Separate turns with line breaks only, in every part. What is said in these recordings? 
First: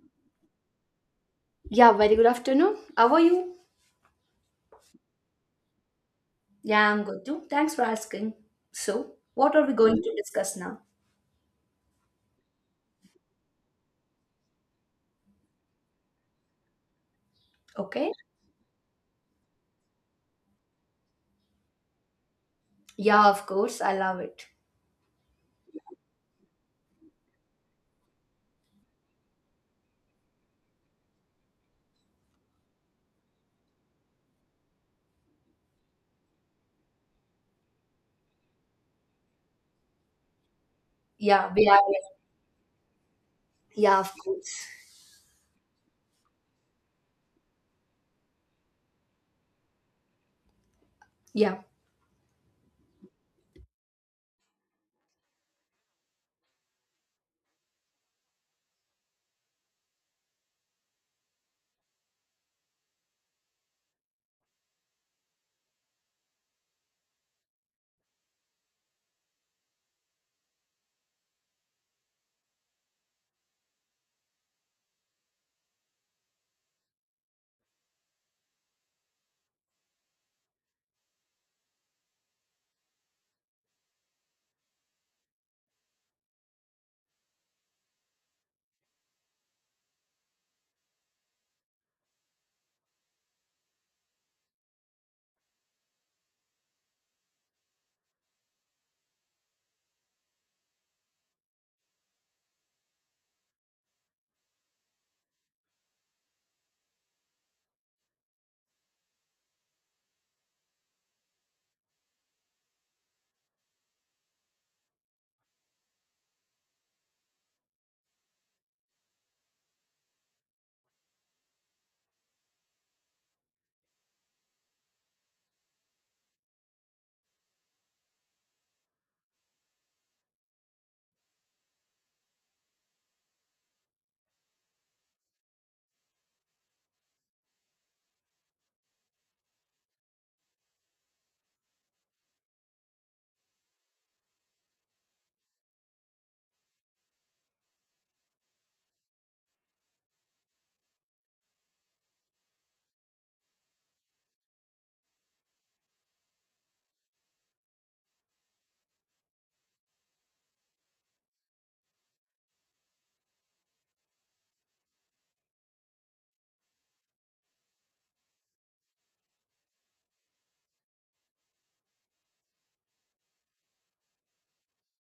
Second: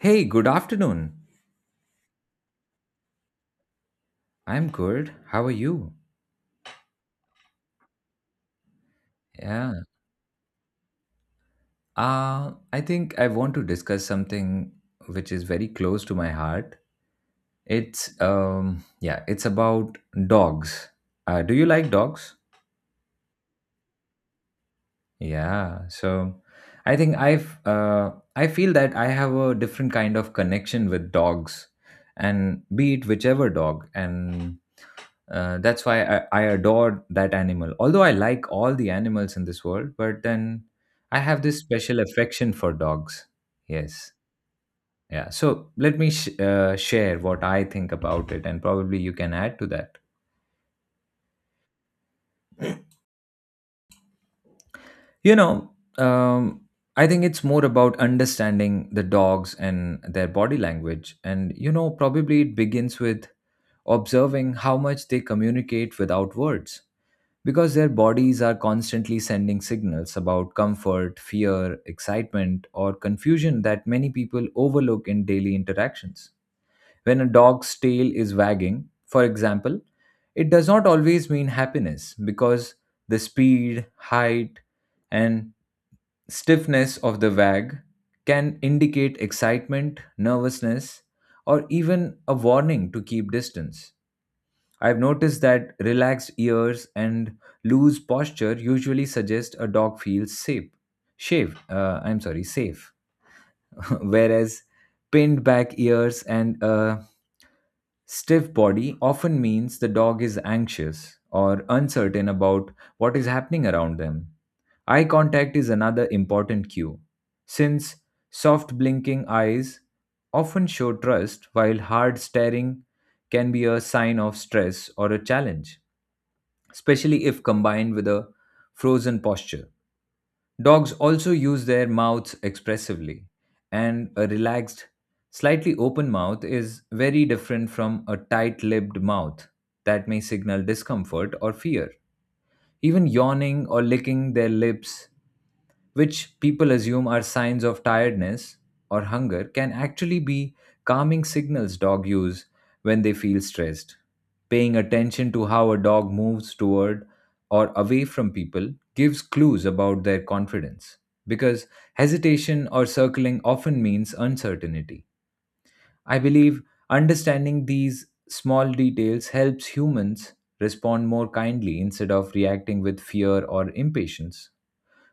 Hey, good afternoon.
Yeah, very good afternoon. How are you?
I'm good. How are you?
Yeah, I'm good too. Thanks for asking. So, what are we
Yeah.
going to discuss now?
I think I want to discuss something which is very close to my heart. It's
Okay.
yeah, it's about dogs. Do you like dogs?
Yeah, of course. I love it.
Yeah. So I think I feel that I have a different kind of connection with dogs and be it whichever dog and That's why I adore that animal. Although I like all the animals in this world, but then I have
Yeah,
this
we are.
special affection for dogs.
Yeah,
Yes.
of course.
Yeah. So let me share what I think about it, and probably you can add to that.
Yeah,
You know, um, I think it's more about understanding the dogs and their body language. And, you know, probably it begins with observing how much they communicate without words because their bodies are constantly sending signals about comfort, fear, excitement, or confusion that many people overlook in daily interactions. When a dog's tail is wagging, for example, it does not always mean happiness because the speed, height, and stiffness of the wag can indicate excitement, nervousness, or even a warning to keep distance. I've noticed that relaxed ears and loose posture usually suggest a dog feels safe, shaved. I'm sorry, safe. Whereas pinned back ears and a stiff body often means the dog is anxious or uncertain about what is happening around them. Eye contact is another important cue, since soft blinking eyes often show trust, while hard staring can be a sign of stress or a challenge especially if combined with a frozen posture. Dogs also use their mouths expressively, and a relaxed, slightly open mouth is very different from a tight lipped mouth that may signal discomfort or fear. Even yawning or licking their lips which people assume are signs of tiredness or hunger, can actually be calming signals dog use when they feel stressed. Paying attention to how a dog moves toward or away from people gives clues about their confidence because hesitation or circling often means uncertainty. I believe understanding these small details helps humans respond more kindly instead of reacting with fear or impatience.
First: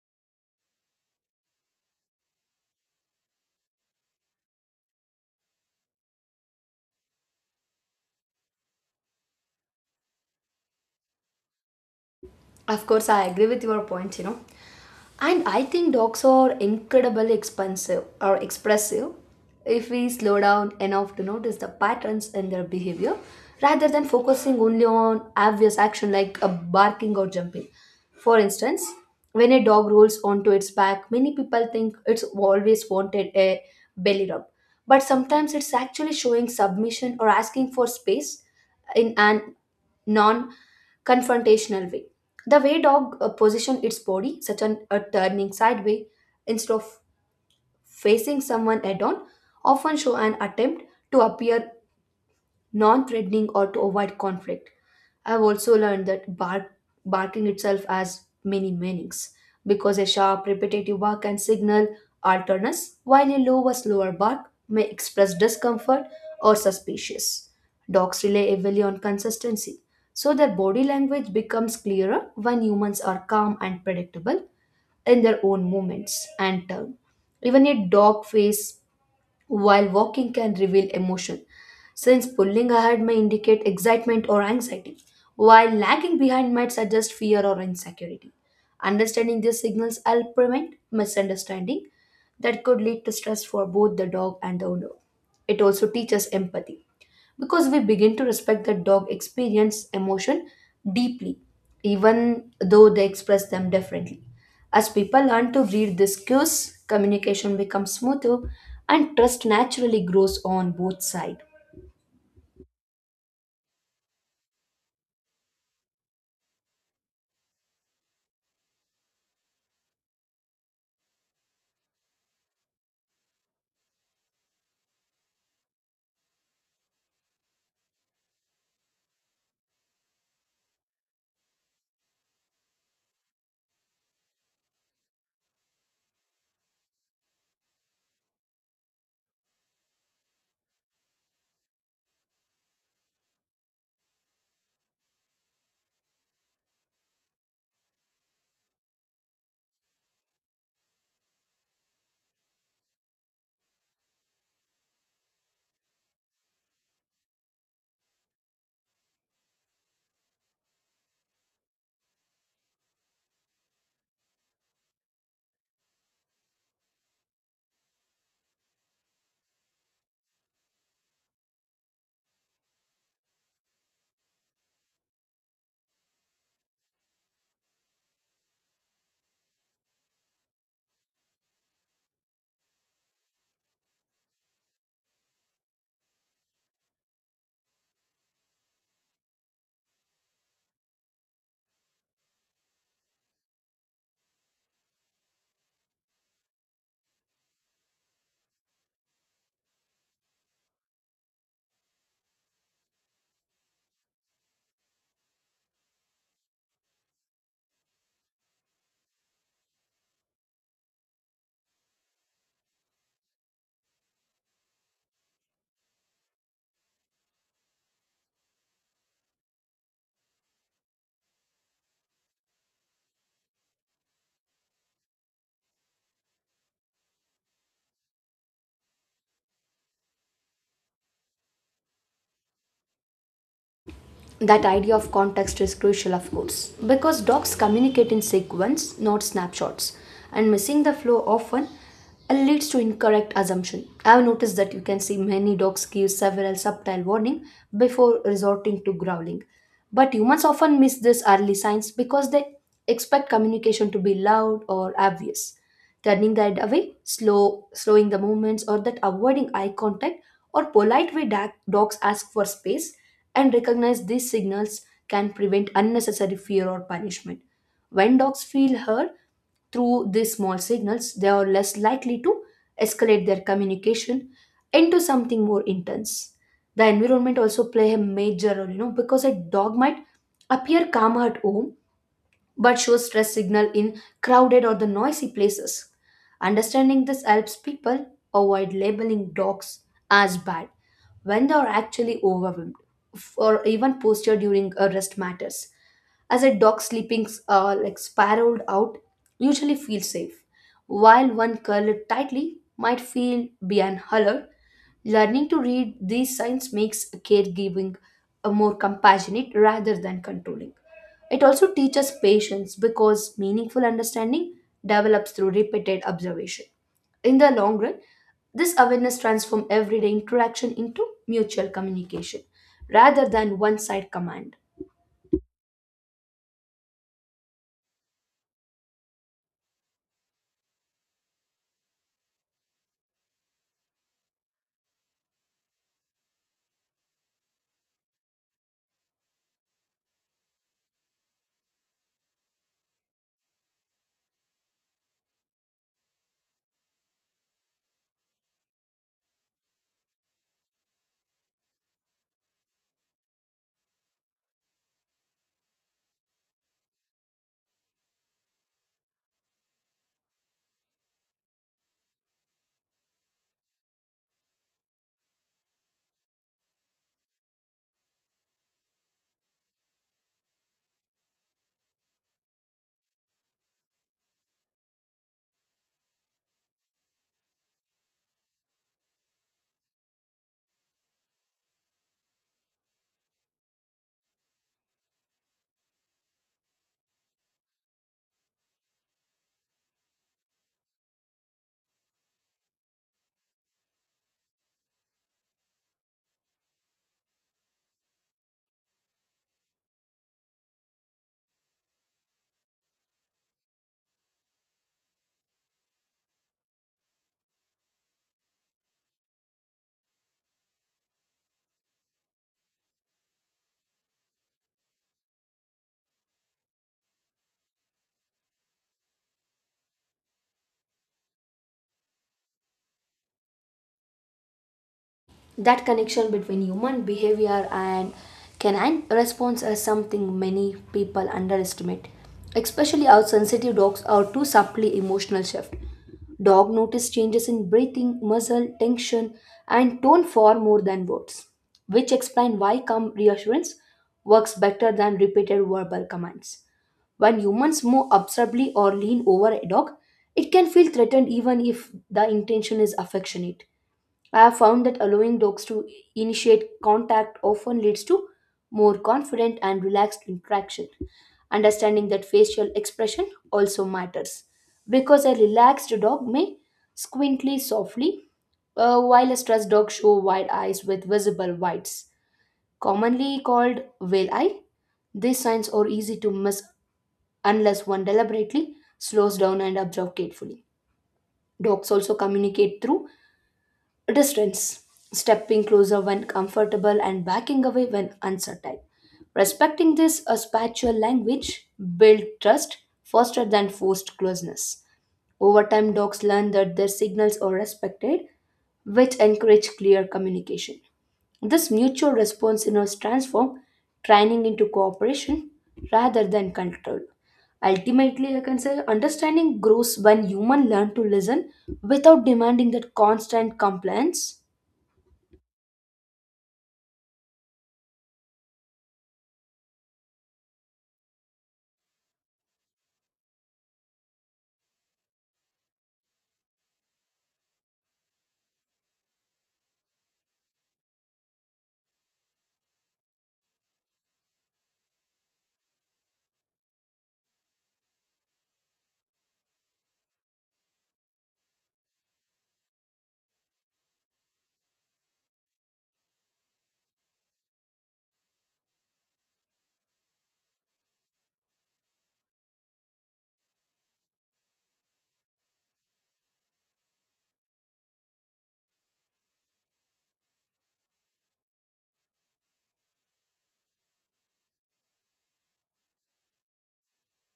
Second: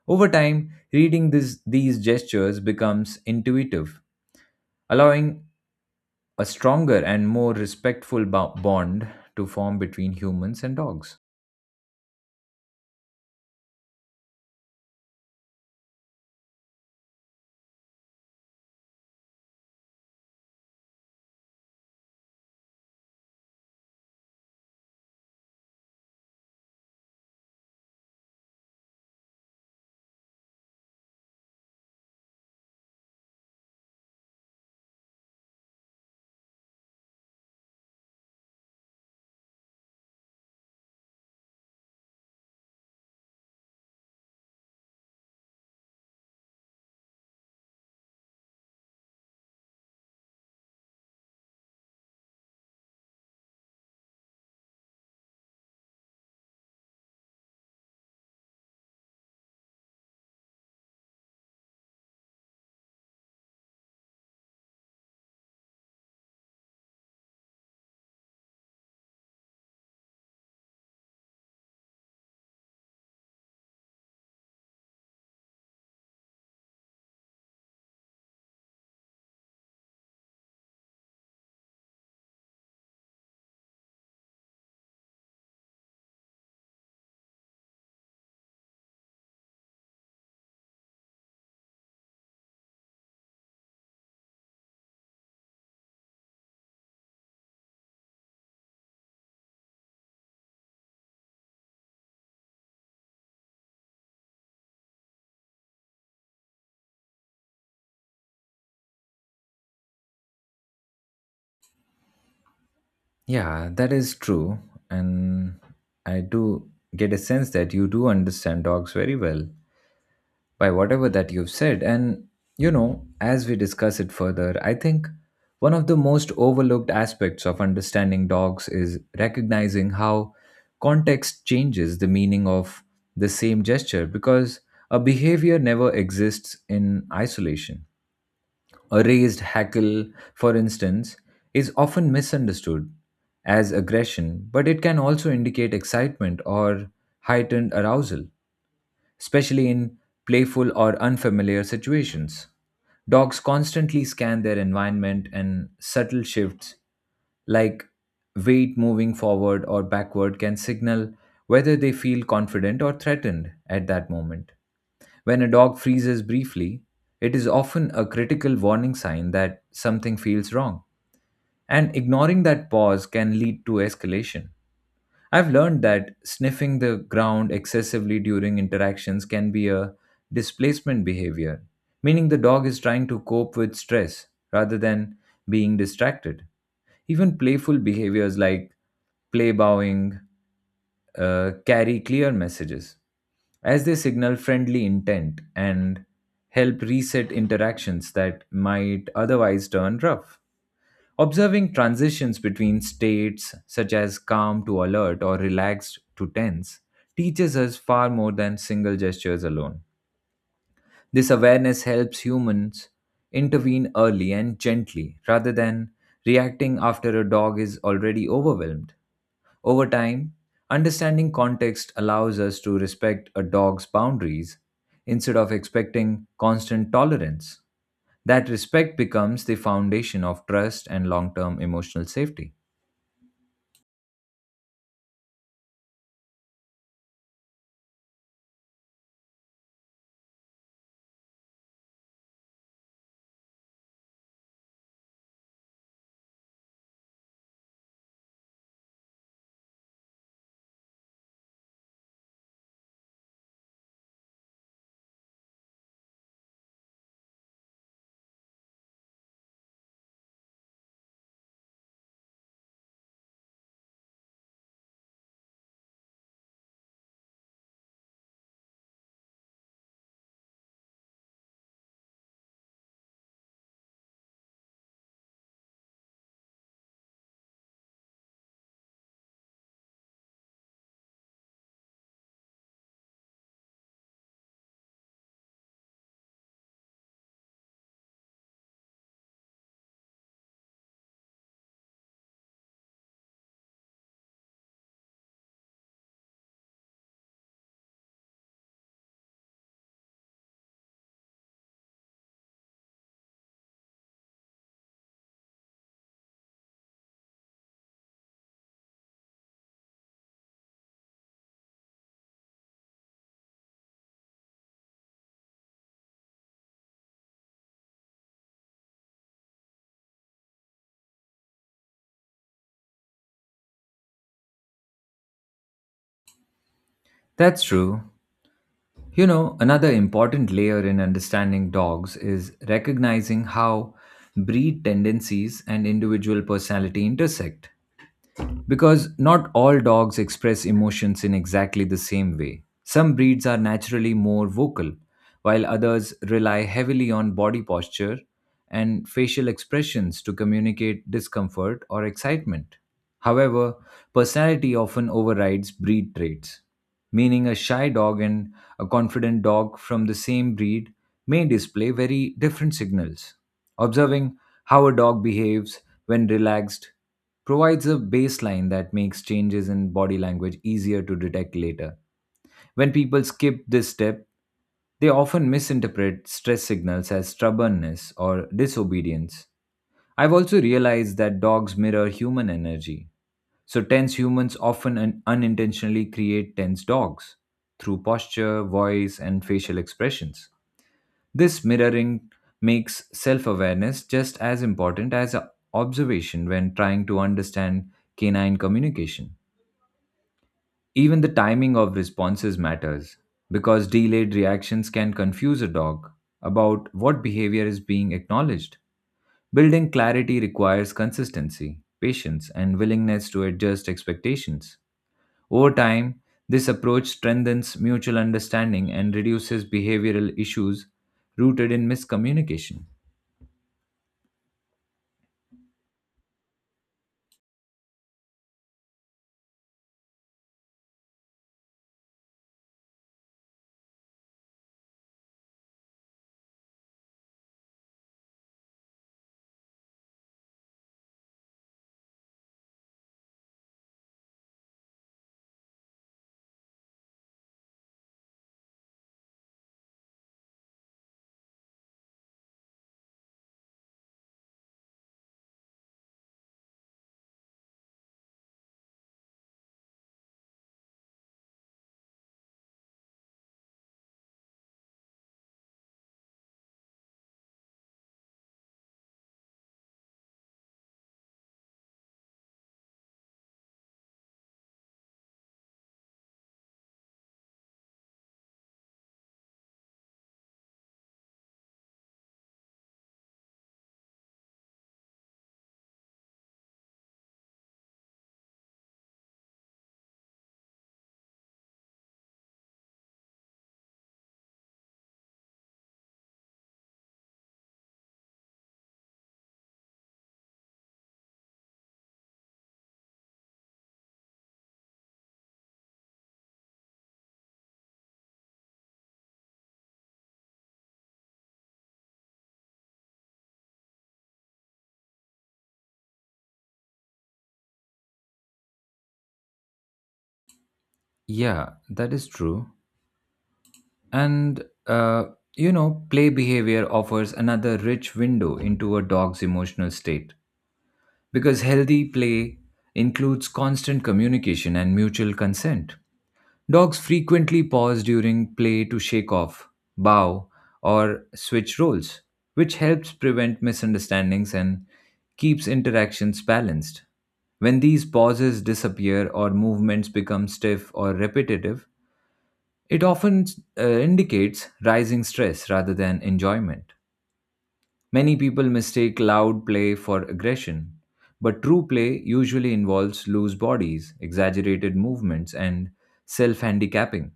Over time, reading these gestures becomes intuitive, allowing a stronger and more respectful bond to form between humans and dogs.
of course. I agree with your point. And I think dogs are incredibly expensive or expressive if we slow down enough to notice the patterns in their behavior rather than focusing only on obvious action like a barking or jumping. For instance, when a dog rolls onto its back, many people think it's always wanted a belly rub. But sometimes it's actually showing submission or asking for space in an non confrontational way. The way dog position its body, such an a turning sideways instead of facing someone head on, often show an attempt to appear non threatening, or to avoid conflict. I've also learned that barking itself has many meanings because a sharp, repetitive bark can signal alertness, while a lower, slower bark may express discomfort or suspicious. Dogs rely heavily on consistency, so their body language becomes clearer when humans are calm and predictable in their own movements and turn. Even a dog face while walking can reveal emotion, since pulling ahead may indicate excitement or anxiety, while lagging behind might suggest fear or insecurity. Understanding these signals help prevent misunderstanding that could lead to stress for both the dog and the owner. It also teaches empathy because we begin to respect the dog experience emotion deeply even though they express them differently, as people learn to read these cues, communication becomes smoother and trust naturally grows on both sides.
Yeah, that is true. And I do get a sense that you do understand dogs very well. By whatever that you've said. And, you know, as we discuss it further, I think one of the most overlooked aspects of understanding dogs is recognizing how context changes the meaning of the same gesture because a behavior never exists in isolation. A raised hackle, for instance, is often misunderstood as aggression, but it can also indicate excitement or heightened arousal especially in playful or unfamiliar situations. Dogs constantly scan their environment and subtle shifts like weight moving forward or backward can signal whether they feel confident or threatened at that moment. When a dog freezes briefly, it is often a critical warning sign that something feels wrong, and ignoring that pause can lead to escalation. I've learned that sniffing the ground excessively during interactions can be a displacement behavior, meaning the dog is trying to cope with stress rather than being distracted. Even playful behaviors like play bowing carry clear messages, as they signal friendly intent and help reset interactions that might otherwise turn rough. Observing transitions between states, such as calm to alert or relaxed to tense, teaches us far more than single gestures alone. This awareness helps humans intervene early and gently rather than reacting after a dog is already overwhelmed. Over time, understanding context allows us to respect a dog's boundaries instead of expecting constant tolerance. That respect becomes the foundation of trust and long term emotional safety.
That idea of context is crucial, of course, because dogs communicate in sequence, not snapshots, and missing the flow often leads to incorrect assumption. I have noticed that you can see many dogs give several subtle warning before resorting to growling, but humans often miss these early signs because they expect communication to be loud or obvious. Turning the head away, slowing the movements, or that avoiding eye contact or polite way dogs ask for space, and recognize these signals can prevent unnecessary fear or punishment. When dogs feel heard through these small signals, they are less likely to escalate their communication into something more intense. The environment also play a major role, you know, because a dog might appear calmer at home but shows stress signal in crowded or the noisy places. Understanding this helps people avoid labeling dogs as bad when they are actually overwhelmed. Or even posture during a rest matters, as a dog sleeping like spiraled out usually feels safe, while one curled tightly might feel be an alert. Learning to read these signs makes caregiving a more compassionate rather than controlling. It also teaches patience because meaningful understanding develops through repeated observation. In the long run, this awareness transforms everyday interaction into mutual communication rather than one side command.
That's true. You know, another important layer in understanding dogs is recognizing how breed tendencies and individual personality intersect. Because not all dogs express emotions in exactly the same way. Some breeds are naturally more vocal, while others rely heavily on body posture and facial expressions to communicate discomfort or excitement. However, personality often overrides breed traits, meaning a shy dog and a confident dog from the same breed may display very different signals. Observing how a dog behaves when relaxed provides a baseline that makes changes in body language easier to detect later. When people skip this step, they often misinterpret stress signals as stubbornness or disobedience. I've also realized that dogs mirror human energy so, tense humans often unintentionally create tense dogs through posture, voice, and facial expressions. This mirroring makes self awareness just as important as observation when trying to understand canine communication. Even the timing of responses matters because delayed reactions can confuse a dog about what behavior is being acknowledged. Building clarity requires consistency, patience, and willingness to adjust expectations. Over time, this approach strengthens mutual understanding and reduces behavioral issues rooted in miscommunication.
That connection between human behavior and canine response is something many people underestimate, especially how sensitive dogs are to subtly emotional shift. Dog notice changes in breathing, muzzle tension, and tone far more than words, which explain why calm reassurance works better than repeated verbal commands. When humans move observably or lean over a dog, it can feel threatened even if the intention is affectionate. I have found that allowing dogs to initiate contact often leads to more confident and relaxed interaction. Understanding that facial expression also matters because a relaxed dog may squintly softly, while a stressed dog show wide eyes with visible whites, commonly called whale eye. These signs are easy to miss unless one deliberately slows down and observes carefully. Dogs also communicate through distance, stepping closer when comfortable and backing away when uncertain. Respecting this a spiritual language build trust faster than forced closeness. Over time, dogs learn that their signals are respected, which encourage clear communication. This mutual responsiveness transforms training into cooperation rather than control. Ultimately, I can say understanding grows when humans learn to listen without demanding that constant compliance.
Yeah, that is true. And, uh, you know, play behavior offers another rich window into a dog's emotional state because healthy play includes constant communication and mutual consent. Dogs frequently pause during play to shake off, bow, or switch roles, which helps prevent misunderstandings and keeps interactions balanced. When these pauses disappear or movements become stiff or repetitive, it often indicates rising stress rather than enjoyment. Many people mistake loud play for aggression, but true play usually involves loose bodies, exaggerated movements, and self handicapping.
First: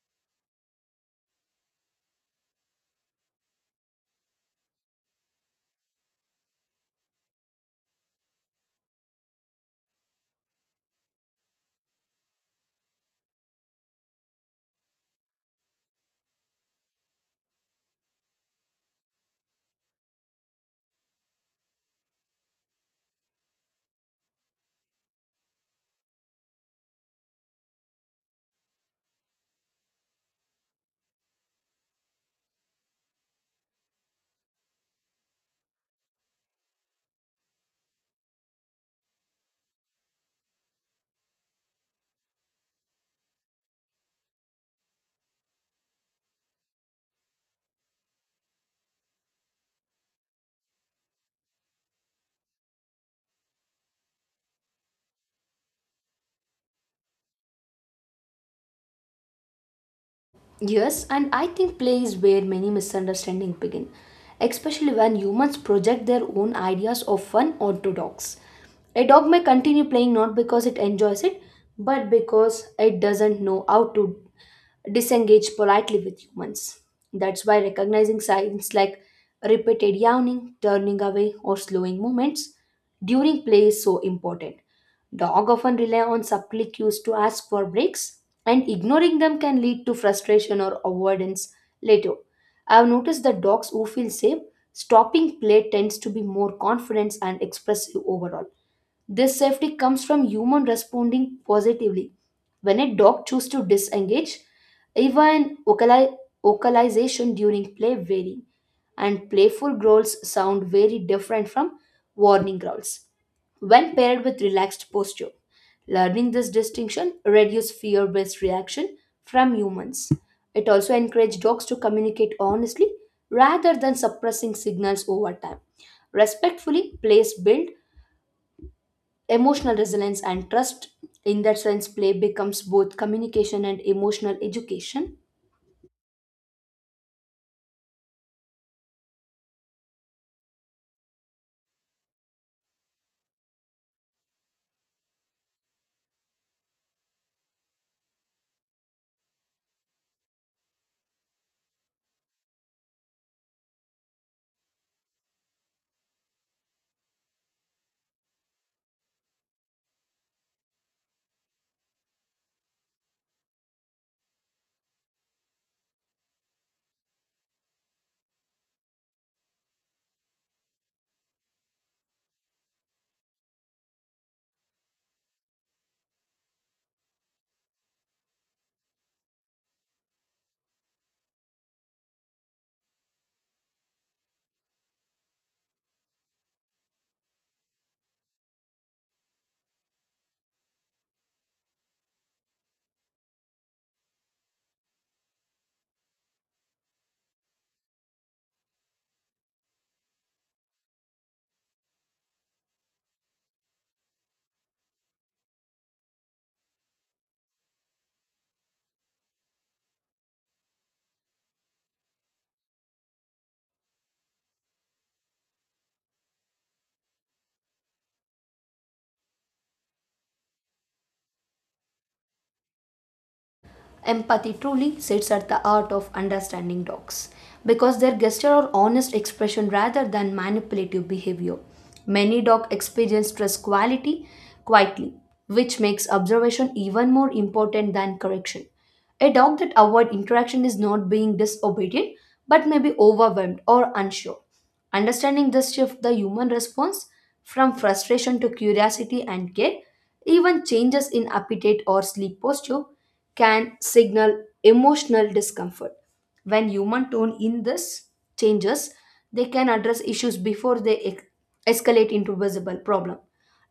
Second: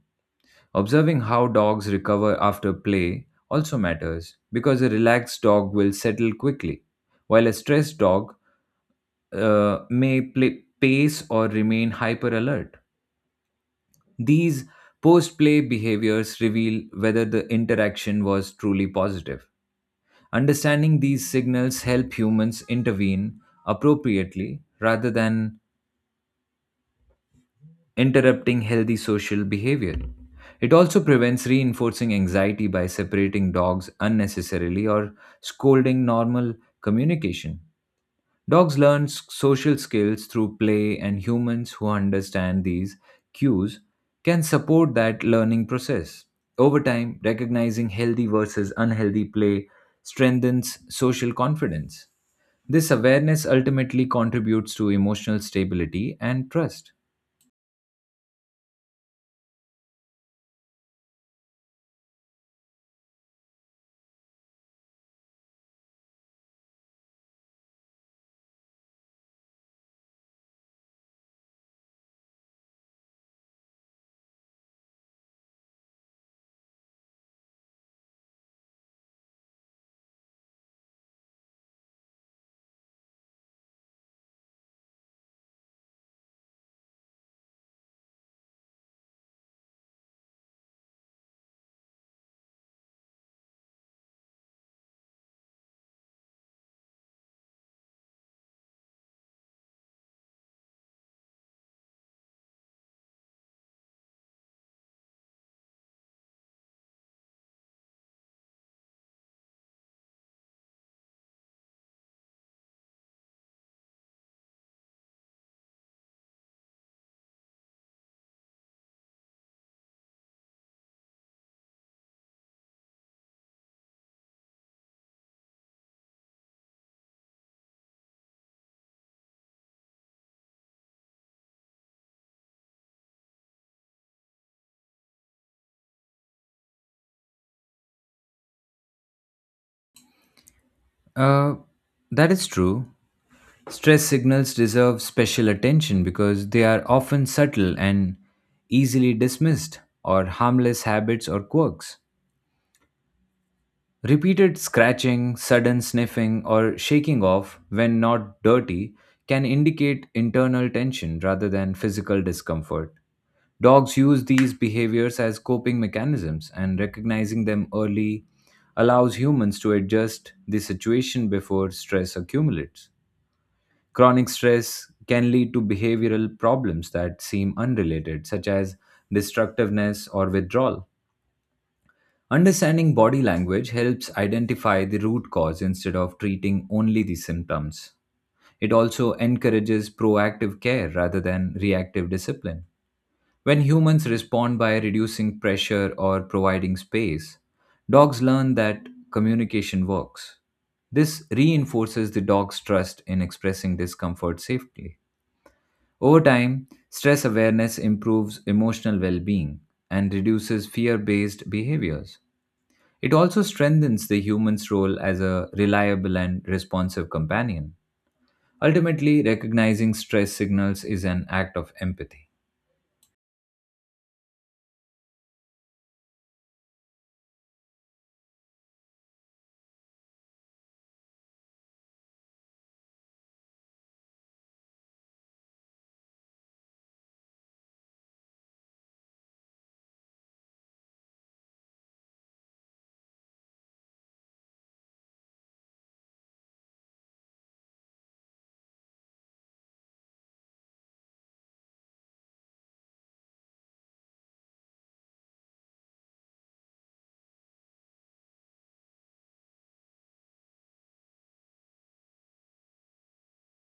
Observing how dogs recover after play also matters because a relaxed dog will settle quickly, while a stressed dog may play, pace or remain hyper alert. These post play behaviors reveal whether the interaction was truly positive. Understanding these signals help humans intervene appropriately rather than interrupting healthy social behavior. It also prevents reinforcing anxiety by separating dogs unnecessarily or scolding normal communication. Dogs learn social skills through play, and humans who understand these cues can support that learning process. Over time, recognizing healthy versus unhealthy play strengthens social confidence. This awareness ultimately contributes to emotional stability and trust.
Yes, and I think play is where many misunderstandings begin, especially when humans project their own ideas of fun onto dogs. A dog may continue playing not because it enjoys it, but because it doesn't know how to disengage politely with humans. That's why recognizing signs like repeated yawning, turning away, or slowing movements during play is so important. Dogs often rely on subtle cues to ask for breaks, and ignoring them can lead to frustration or avoidance later. I've noticed that dogs who feel safe stopping play tends to be more confident and expressive overall. This safety comes from human responding positively. When a dog chooses to disengage, even vocalization during play vary, and playful growls sound very different from warning growls when paired with relaxed posture. Learning this distinction reduces fear-based reaction from humans. It also encourages dogs to communicate honestly rather than suppressing signals over time. Respectfully, plays build emotional resilience and trust. In that sense, play becomes both communication and emotional education.
Uh, that is true. Stress signals deserve special attention because they are often subtle and easily dismissed, or harmless habits or quirks. Repeated scratching, sudden sniffing, or shaking off when not dirty can indicate internal tension rather than physical discomfort. Dogs use these behaviors as coping mechanisms, and recognizing them early allows humans to adjust the situation before stress accumulates. Chronic stress can lead to behavioral problems that seem unrelated, such as destructiveness or withdrawal. Understanding body language helps identify the root cause instead of treating only the symptoms. It also encourages proactive care rather than reactive discipline. When humans respond by reducing pressure or providing space, dogs learn that communication works. This reinforces the dog's trust in expressing discomfort safely. Over time, stress awareness improves emotional well being and reduces fear based behaviors. It also strengthens the human's role as a reliable and responsive companion. Ultimately, recognizing stress signals is an act of empathy.
Empathy truly sits at the heart of understanding dogs because their gesture are honest expression rather than manipulative behavior. Many dogs experience stress quality quietly, which makes observation even more important than correction. A dog that avoids interaction is not being disobedient but may be overwhelmed or unsure. Understanding this shift the human response from frustration to curiosity and care, even changes in appetite or sleep posture can signal emotional discomfort. When human tone in this changes, they can address issues before they escalate into visible problem.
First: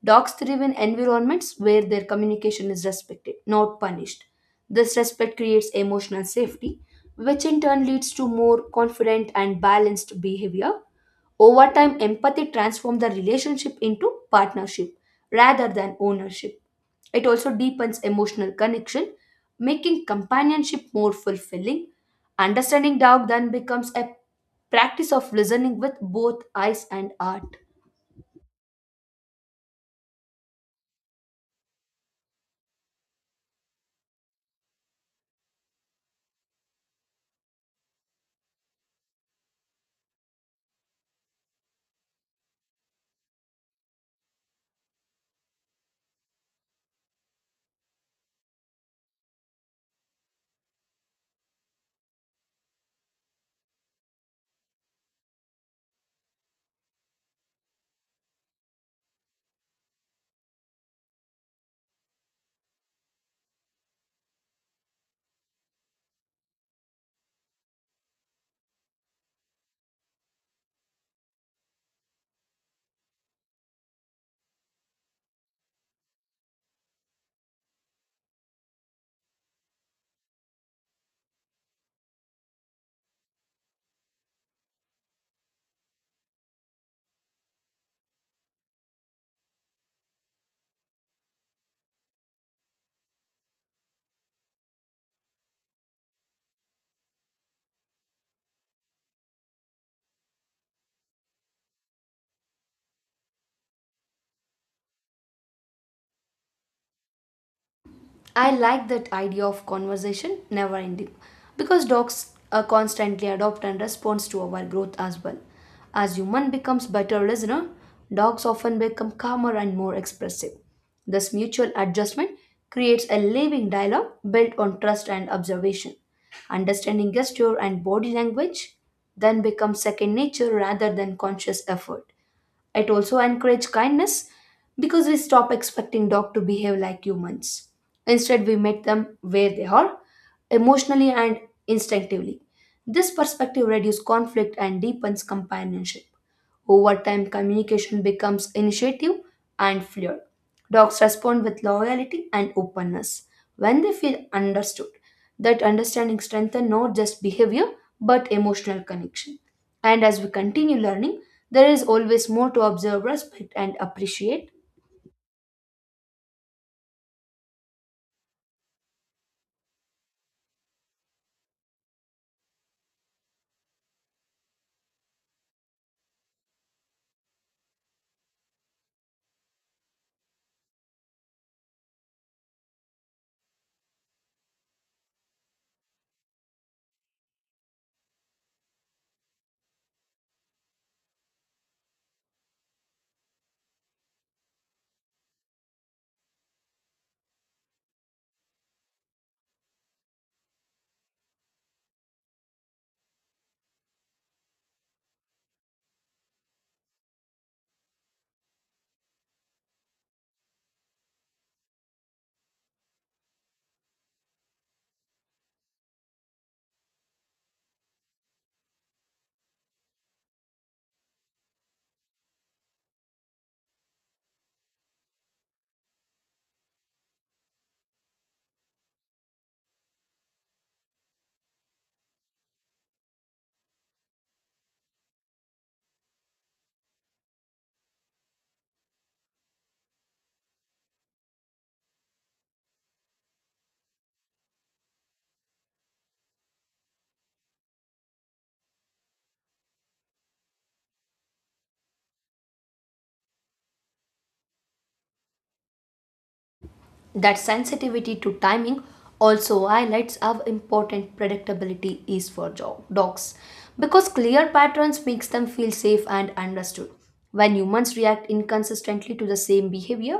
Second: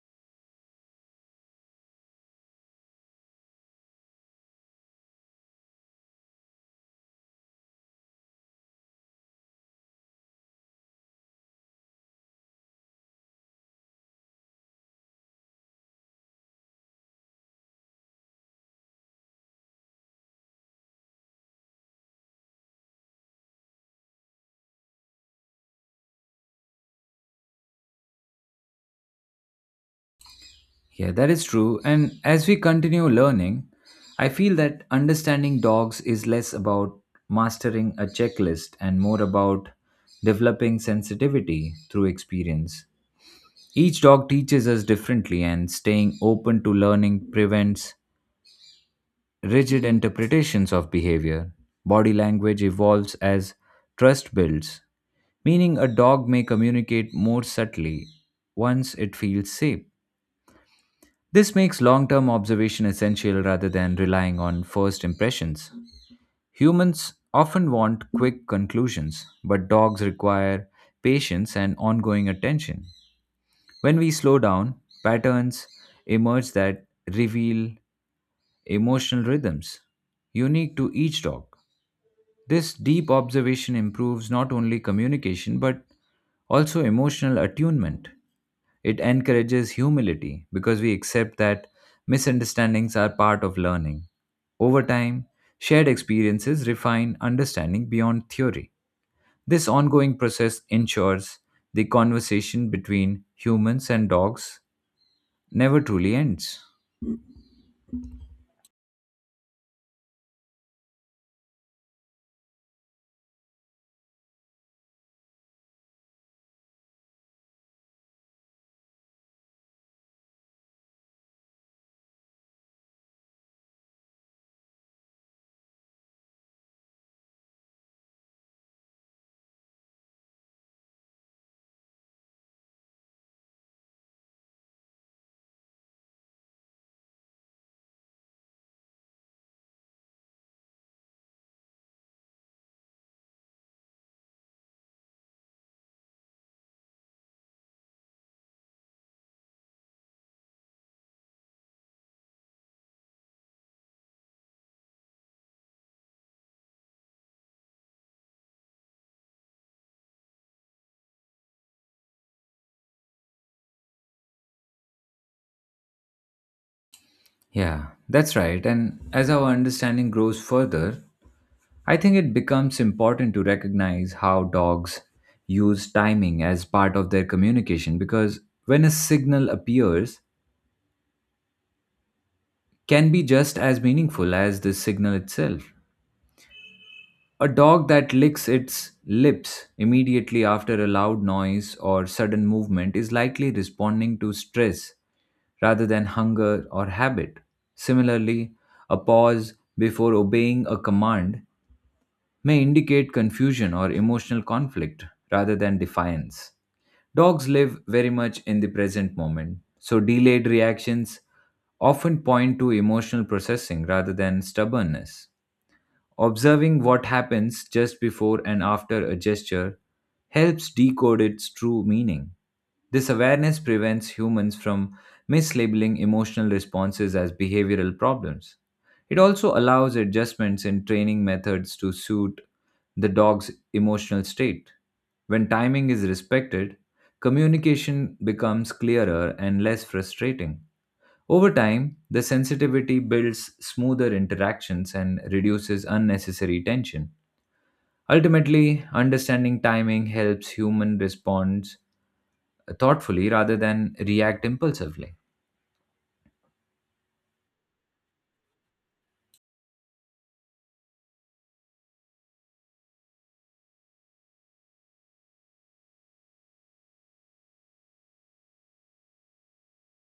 Dogs thrive in environments where their communication is respected, not punished. This respect creates emotional safety, which in turn leads to more confident and balanced behavior. Over time, empathy transforms the relationship into partnership rather than ownership. It also deepens emotional connection, making companionship more fulfilling. Understanding doubt then becomes a practice of listening with both eyes and heart.
Yeah, that is true. And as we continue learning, I feel that understanding dogs is less about mastering a checklist and more about developing sensitivity through experience Each dog teaches us differently, and staying open to learning prevents rigid interpretations of behavior. Body language evolves as trust builds, meaning a dog may communicate more subtly once it feels safe. This makes long term observation essential rather than relying on first impressions. Humans often want quick conclusions, but dogs require patience and ongoing attention. When we slow down, patterns emerge that reveal emotional rhythms unique to each dog. This deep observation improves not only communication but also emotional attunement. It encourages humility because we accept that misunderstandings are part of learning. Over time, shared experiences refine understanding beyond theory. This ongoing process ensures the conversation between humans and dogs never truly ends.
I like that idea of conversation never ending because dogs constantly adopt and respond to our growth as well. As human becomes better listener, dogs often become calmer and more expressive. This mutual adjustment creates a living dialogue built on trust and observation. Understanding gesture and body language then becomes second nature rather than conscious effort. It also encourages kindness because we stop expecting dogs to behave like humans. Instead, we meet them where they are, emotionally and instinctively. This perspective reduces conflict and deepens companionship. Over time, communication becomes initiative and fluid. Dogs respond with loyalty and openness when they feel understood. That understanding strengthens not just behavior but emotional connection. And as we continue learning, there is always more to observe, respect, and appreciate.
Yeah, that's right. And as our understanding grows further, I think it becomes important to recognize how dogs use timing as part of their communication because when a signal appears can be just as meaningful as the signal itself. A dog that licks its lips immediately after a loud noise or sudden movement is likely responding to stress rather than hunger or habit. Similarly, a pause before obeying a command may indicate confusion or emotional conflict rather than defiance. Dogs live very much in the present moment, so delayed reactions often point to emotional processing rather than stubbornness. Observing what happens just before and after a gesture helps decode its true meaning. This awareness prevents humans from mislabeling emotional responses as behavioral problems. It also allows adjustments in training methods to suit the dog's emotional state. When timing is respected, communication becomes clearer and less frustrating. Over time, the sensitivity builds smoother interactions and reduces unnecessary tension. Ultimately, understanding timing helps human responds thoughtfully rather than react impulsively.
That sensitivity to timing also highlights how important predictability is for dogs because clear patterns makes them feel safe and understood. When humans react inconsistently to the same behavior,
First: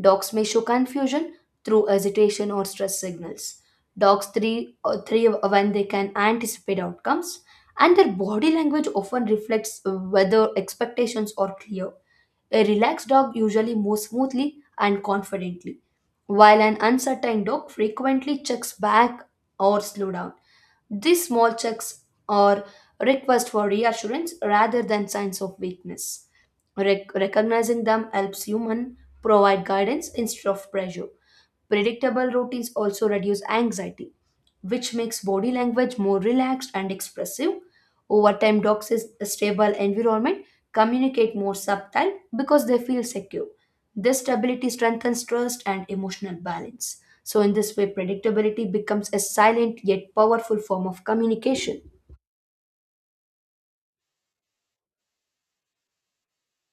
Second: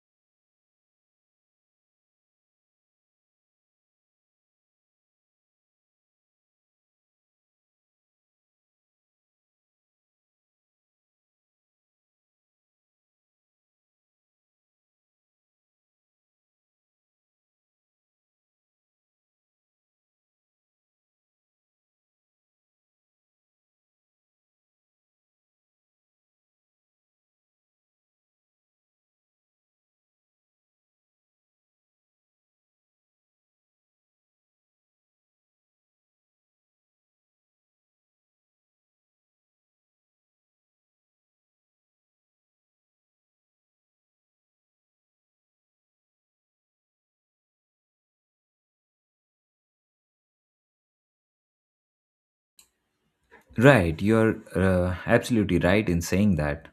dogs may show confusion through hesitation or stress signals. Dogs three when they can anticipate outcomes, and their body language often reflects whether expectations are clear. A relaxed dog usually moves smoothly and confidently, while an uncertain dog frequently checks back or slow down. These small checks are requests for reassurance rather than signs of weakness. Recognizing them helps human provide guidance instead of pressure. Predictable routines also reduce anxiety, which makes body language more relaxed and expressive. Over time, dogs in a stable environment communicate more subtle because they feel secure. This stability strengthens trust and emotional balance. So, in this way, predictability becomes a silent yet powerful form of communication.
Right, you're absolutely right in saying that.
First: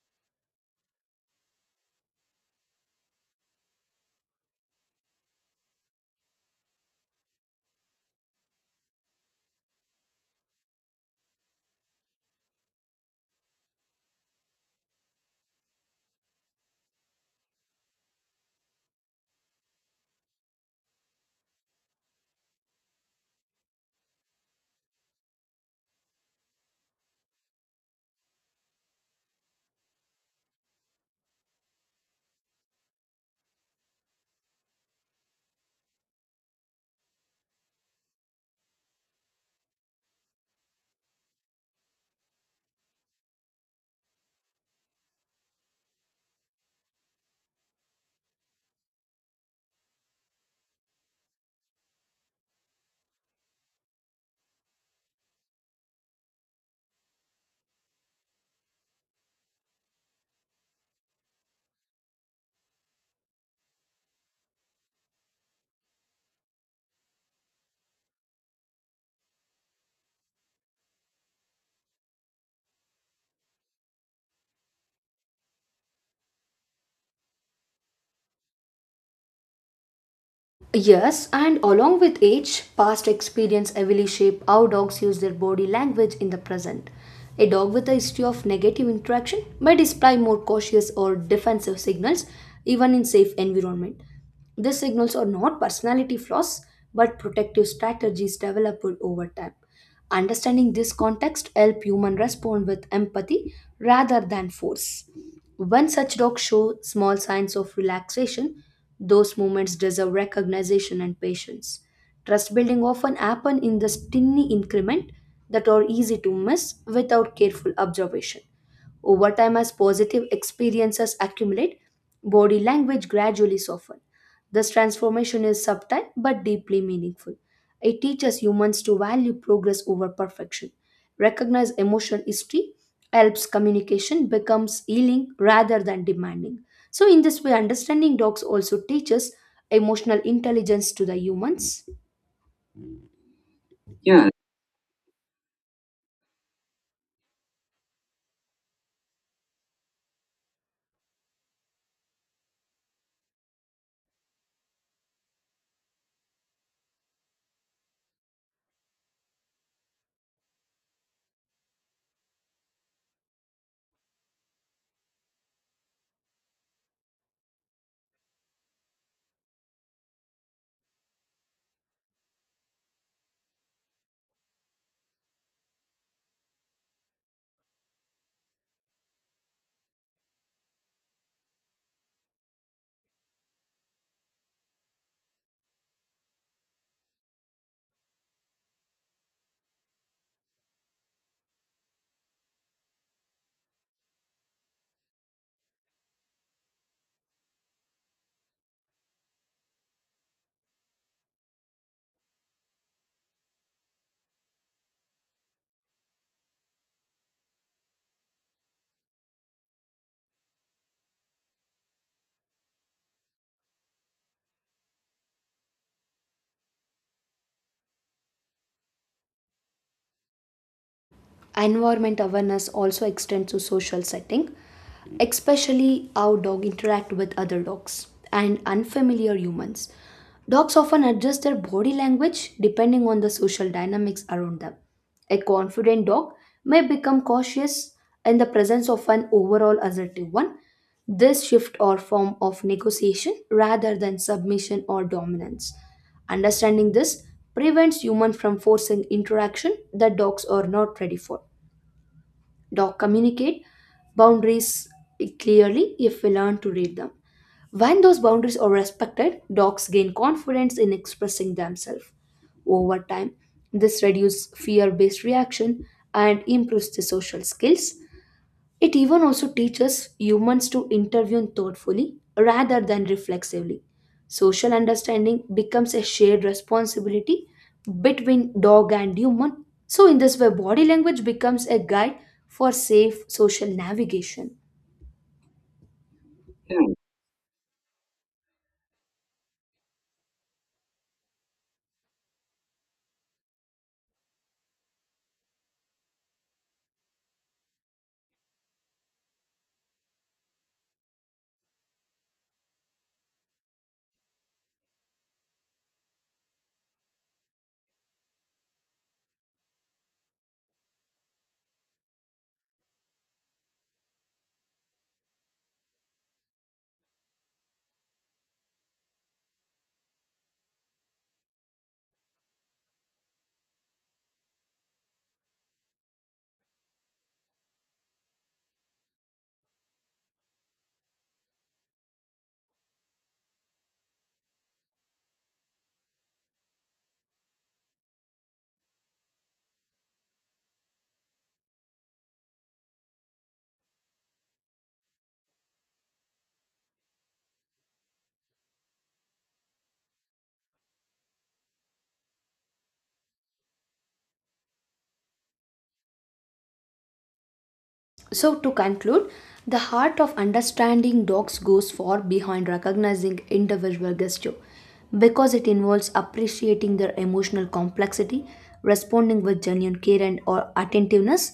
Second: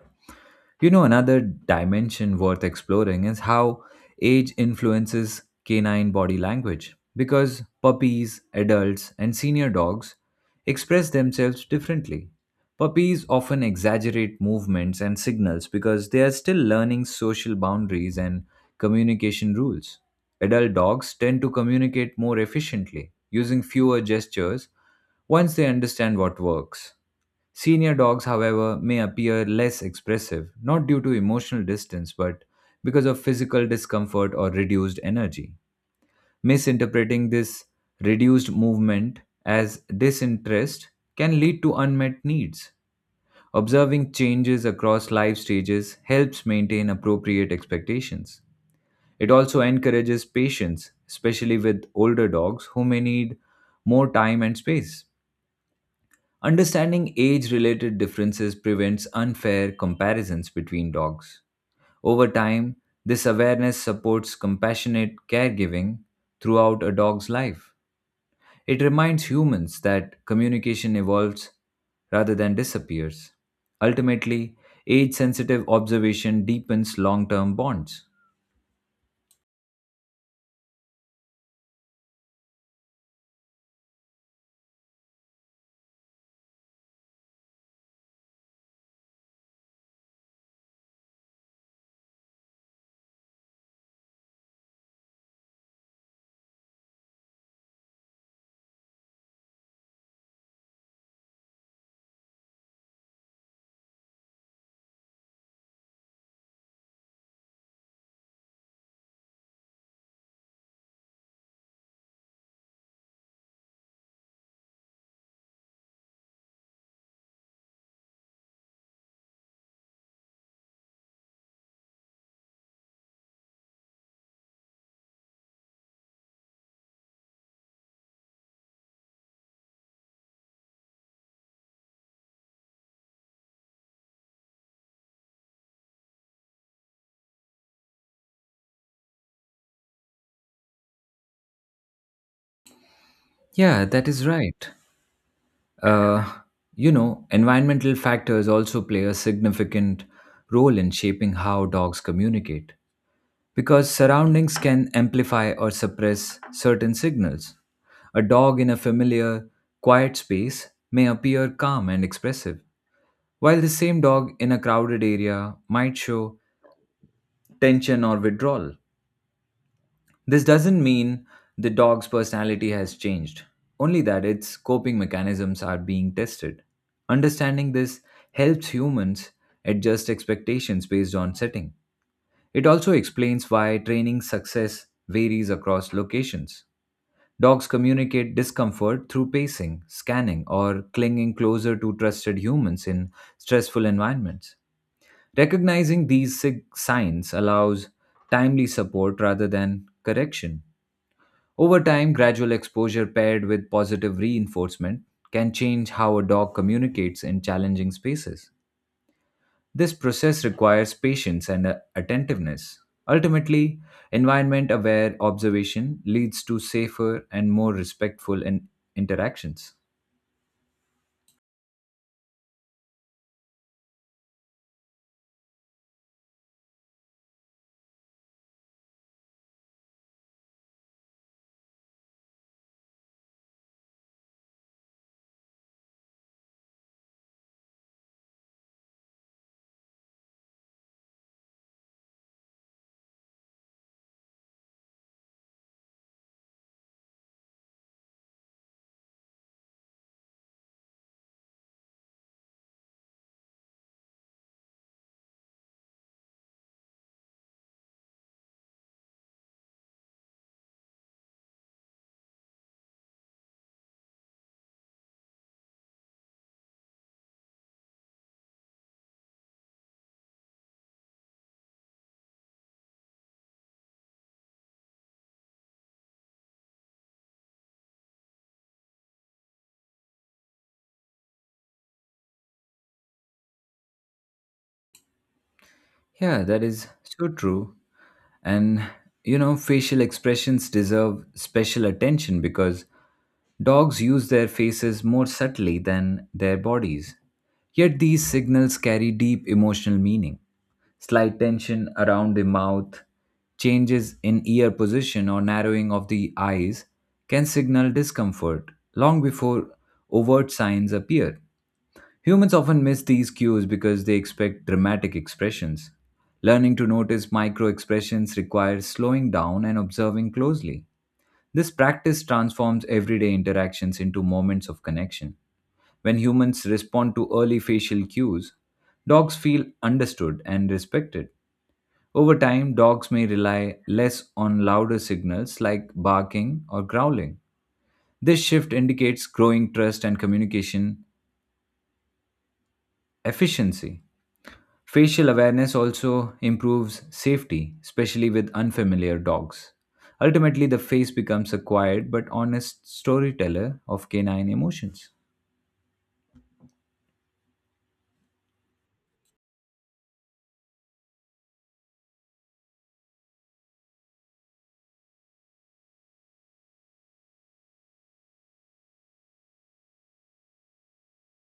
You know, another dimension worth exploring is how age influences canine body language because puppies, adults, and senior dogs express themselves differently. Puppies often exaggerate movements and signals because they are still learning social boundaries and communication rules. Adult dogs tend to communicate more efficiently using fewer gestures once they understand what works. Senior dogs, however, may appear less expressive, not due to emotional distance, but because of physical discomfort or reduced energy. Misinterpreting this reduced movement as disinterest can lead to unmet needs. Observing changes across life stages helps maintain appropriate expectations. It also encourages patience, especially with older dogs who may need more time and space. Understanding age related differences prevents unfair comparisons between dogs. Over time, this awareness supports compassionate caregiving throughout a dog's life. It reminds humans that communication evolves rather than disappears. Ultimately, age sensitive observation deepens long term bonds.
Yes, and along with age, past experience heavily shape how dogs use their body language in the present. A dog with a history of negative interaction may display more cautious or defensive signals even in safe environment. These signals are not personality flaws but protective strategies developed over time. Understanding this context help human respond with empathy rather than force. When such dogs show small signs of relaxation, those moments deserve recognition and patience. Trust building often happen in this tiny increment that are easy to miss without careful observation. Over time, as positive experiences accumulate, body language gradually softens. This transformation is subtle but deeply meaningful. It teaches humans to value progress over perfection. Recognize emotional history helps communication becomes healing rather than demanding. So, in this way, understanding dogs also teaches emotional intelligence to the humans.
Yeah, that is
Yeah.
right. Uh, you know, environmental factors also play a significant role in shaping how dogs communicate. Because surroundings can amplify or suppress certain signals. A dog in a familiar, quiet space may appear calm and expressive, while the same dog in a crowded area might show tension or withdrawal. This doesn't mean the dog's personality has changed, only that its coping mechanisms are being tested. Understanding this helps humans adjust expectations based on setting. It also explains why training success varies across locations. Dogs communicate discomfort through pacing, scanning, or clinging closer to trusted humans in stressful environments. Recognizing these signs allows timely support rather than correction. Over time, gradual exposure paired with positive reinforcement can change how a dog communicates in challenging spaces. This process requires patience and attentiveness. Ultimately, environment aware observation leads to safer and more respectful interactions.
Environment awareness also extends to social setting, especially how dogs interact with other dogs and unfamiliar humans. Dogs often adjust their body language depending on the social dynamics around them. A confident dog may become cautious in the presence of an overall assertive one. This shift or form of negotiation rather than submission or dominance. Understanding this prevents humans from forcing interaction that dogs are not ready for. Dog communicate boundaries clearly if we learn to read them. When those boundaries are respected, dogs gain confidence in expressing themselves. Over time, this reduces fear based reaction and improves the social skills. It even also teaches humans to intervene thoughtfully rather than reflexively. Social understanding becomes a shared responsibility between dog and human. So, in this way, body language becomes a guide for safe social navigation.
Yeah, that is so true. And you know, facial expressions deserve special attention because dogs use their faces more subtly than their bodies. Yet these signals carry deep emotional meaning. Slight tension around the mouth, changes in ear position, or narrowing of the eyes can signal discomfort long before overt signs appear. Humans often miss these cues because they expect dramatic expressions. Learning to notice micro expressions requires slowing down and observing closely. This practice transforms everyday interactions into moments of connection. When humans respond to early facial cues, dogs feel understood and respected. Over time, dogs may rely less on louder signals like barking or growling. This shift indicates growing trust and communication efficiency. Facial awareness also improves safety, especially with unfamiliar dogs. Ultimately, the face becomes a quiet but honest storyteller of canine emotions.
So, to conclude, the heart of understanding dogs goes far behind recognizing individual gesture because it involves appreciating their emotional complexity, responding with genuine care and or attentiveness,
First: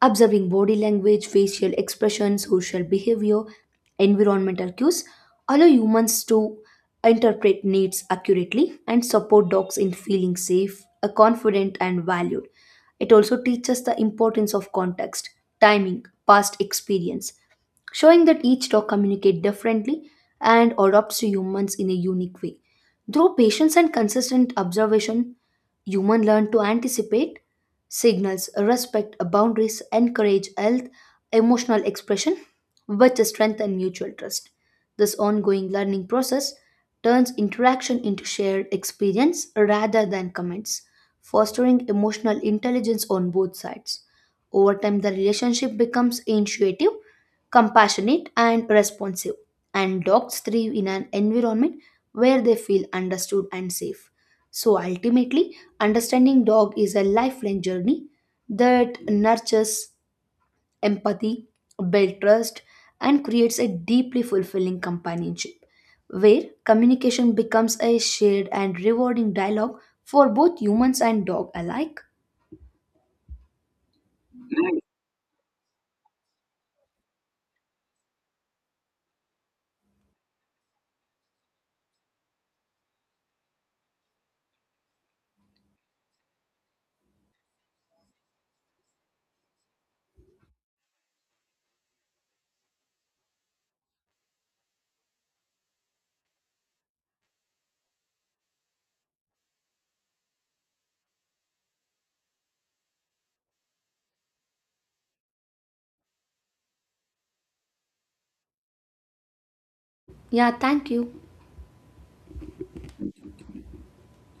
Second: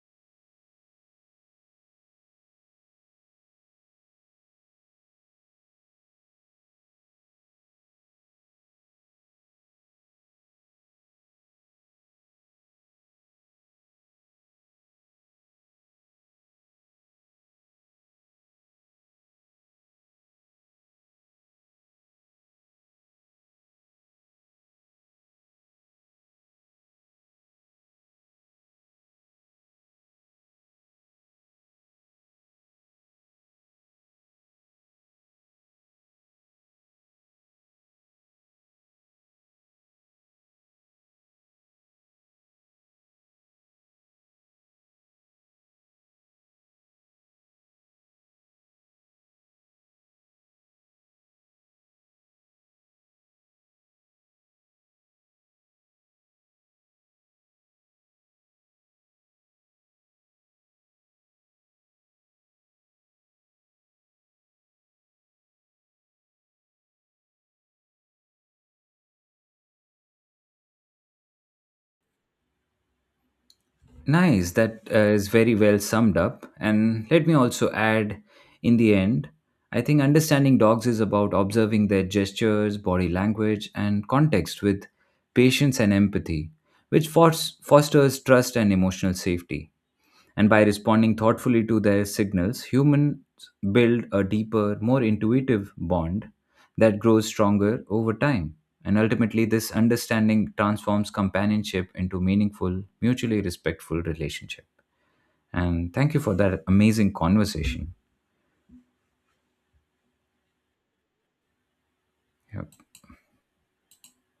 observing body language, facial expressions, social behavior, environmental cues, allow humans to interpret needs accurately and support dogs in feeling safe, confident and valued. It also teaches the importance of context, timing, past experience, showing that each dog communicates differently and adapts to humans in a unique way. Through patience and consistent observation, humans learn to anticipate signals, respect boundaries, encourage health, emotional expression, which strengthen mutual trust. This ongoing learning process turns interaction into shared experience rather than comments, fostering emotional intelligence on both sides. Over time, the relationship becomes intuitive compassionate and responsive, and dogs thrive in an environment where they feel understood and safe. So ultimately, understanding dog is a lifelong journey that nurtures empathy, builds trust, and creates a deeply fulfilling companionship, where communication becomes a shared and rewarding dialogue for both humans and dog alike.
Nice, that is very well summed up. And let me also add in the end, I think understanding dogs is about observing their gestures, body language, and context with patience and empathy, which fosters trust and emotional safety. And by responding thoughtfully to their signals, humans build a deeper, more intuitive bond that grows stronger over time. And ultimately, this understanding transforms companionship into meaningful, mutually respectful relationship. And thank you for that amazing conversation.
Yeah, thank you.
Yeah.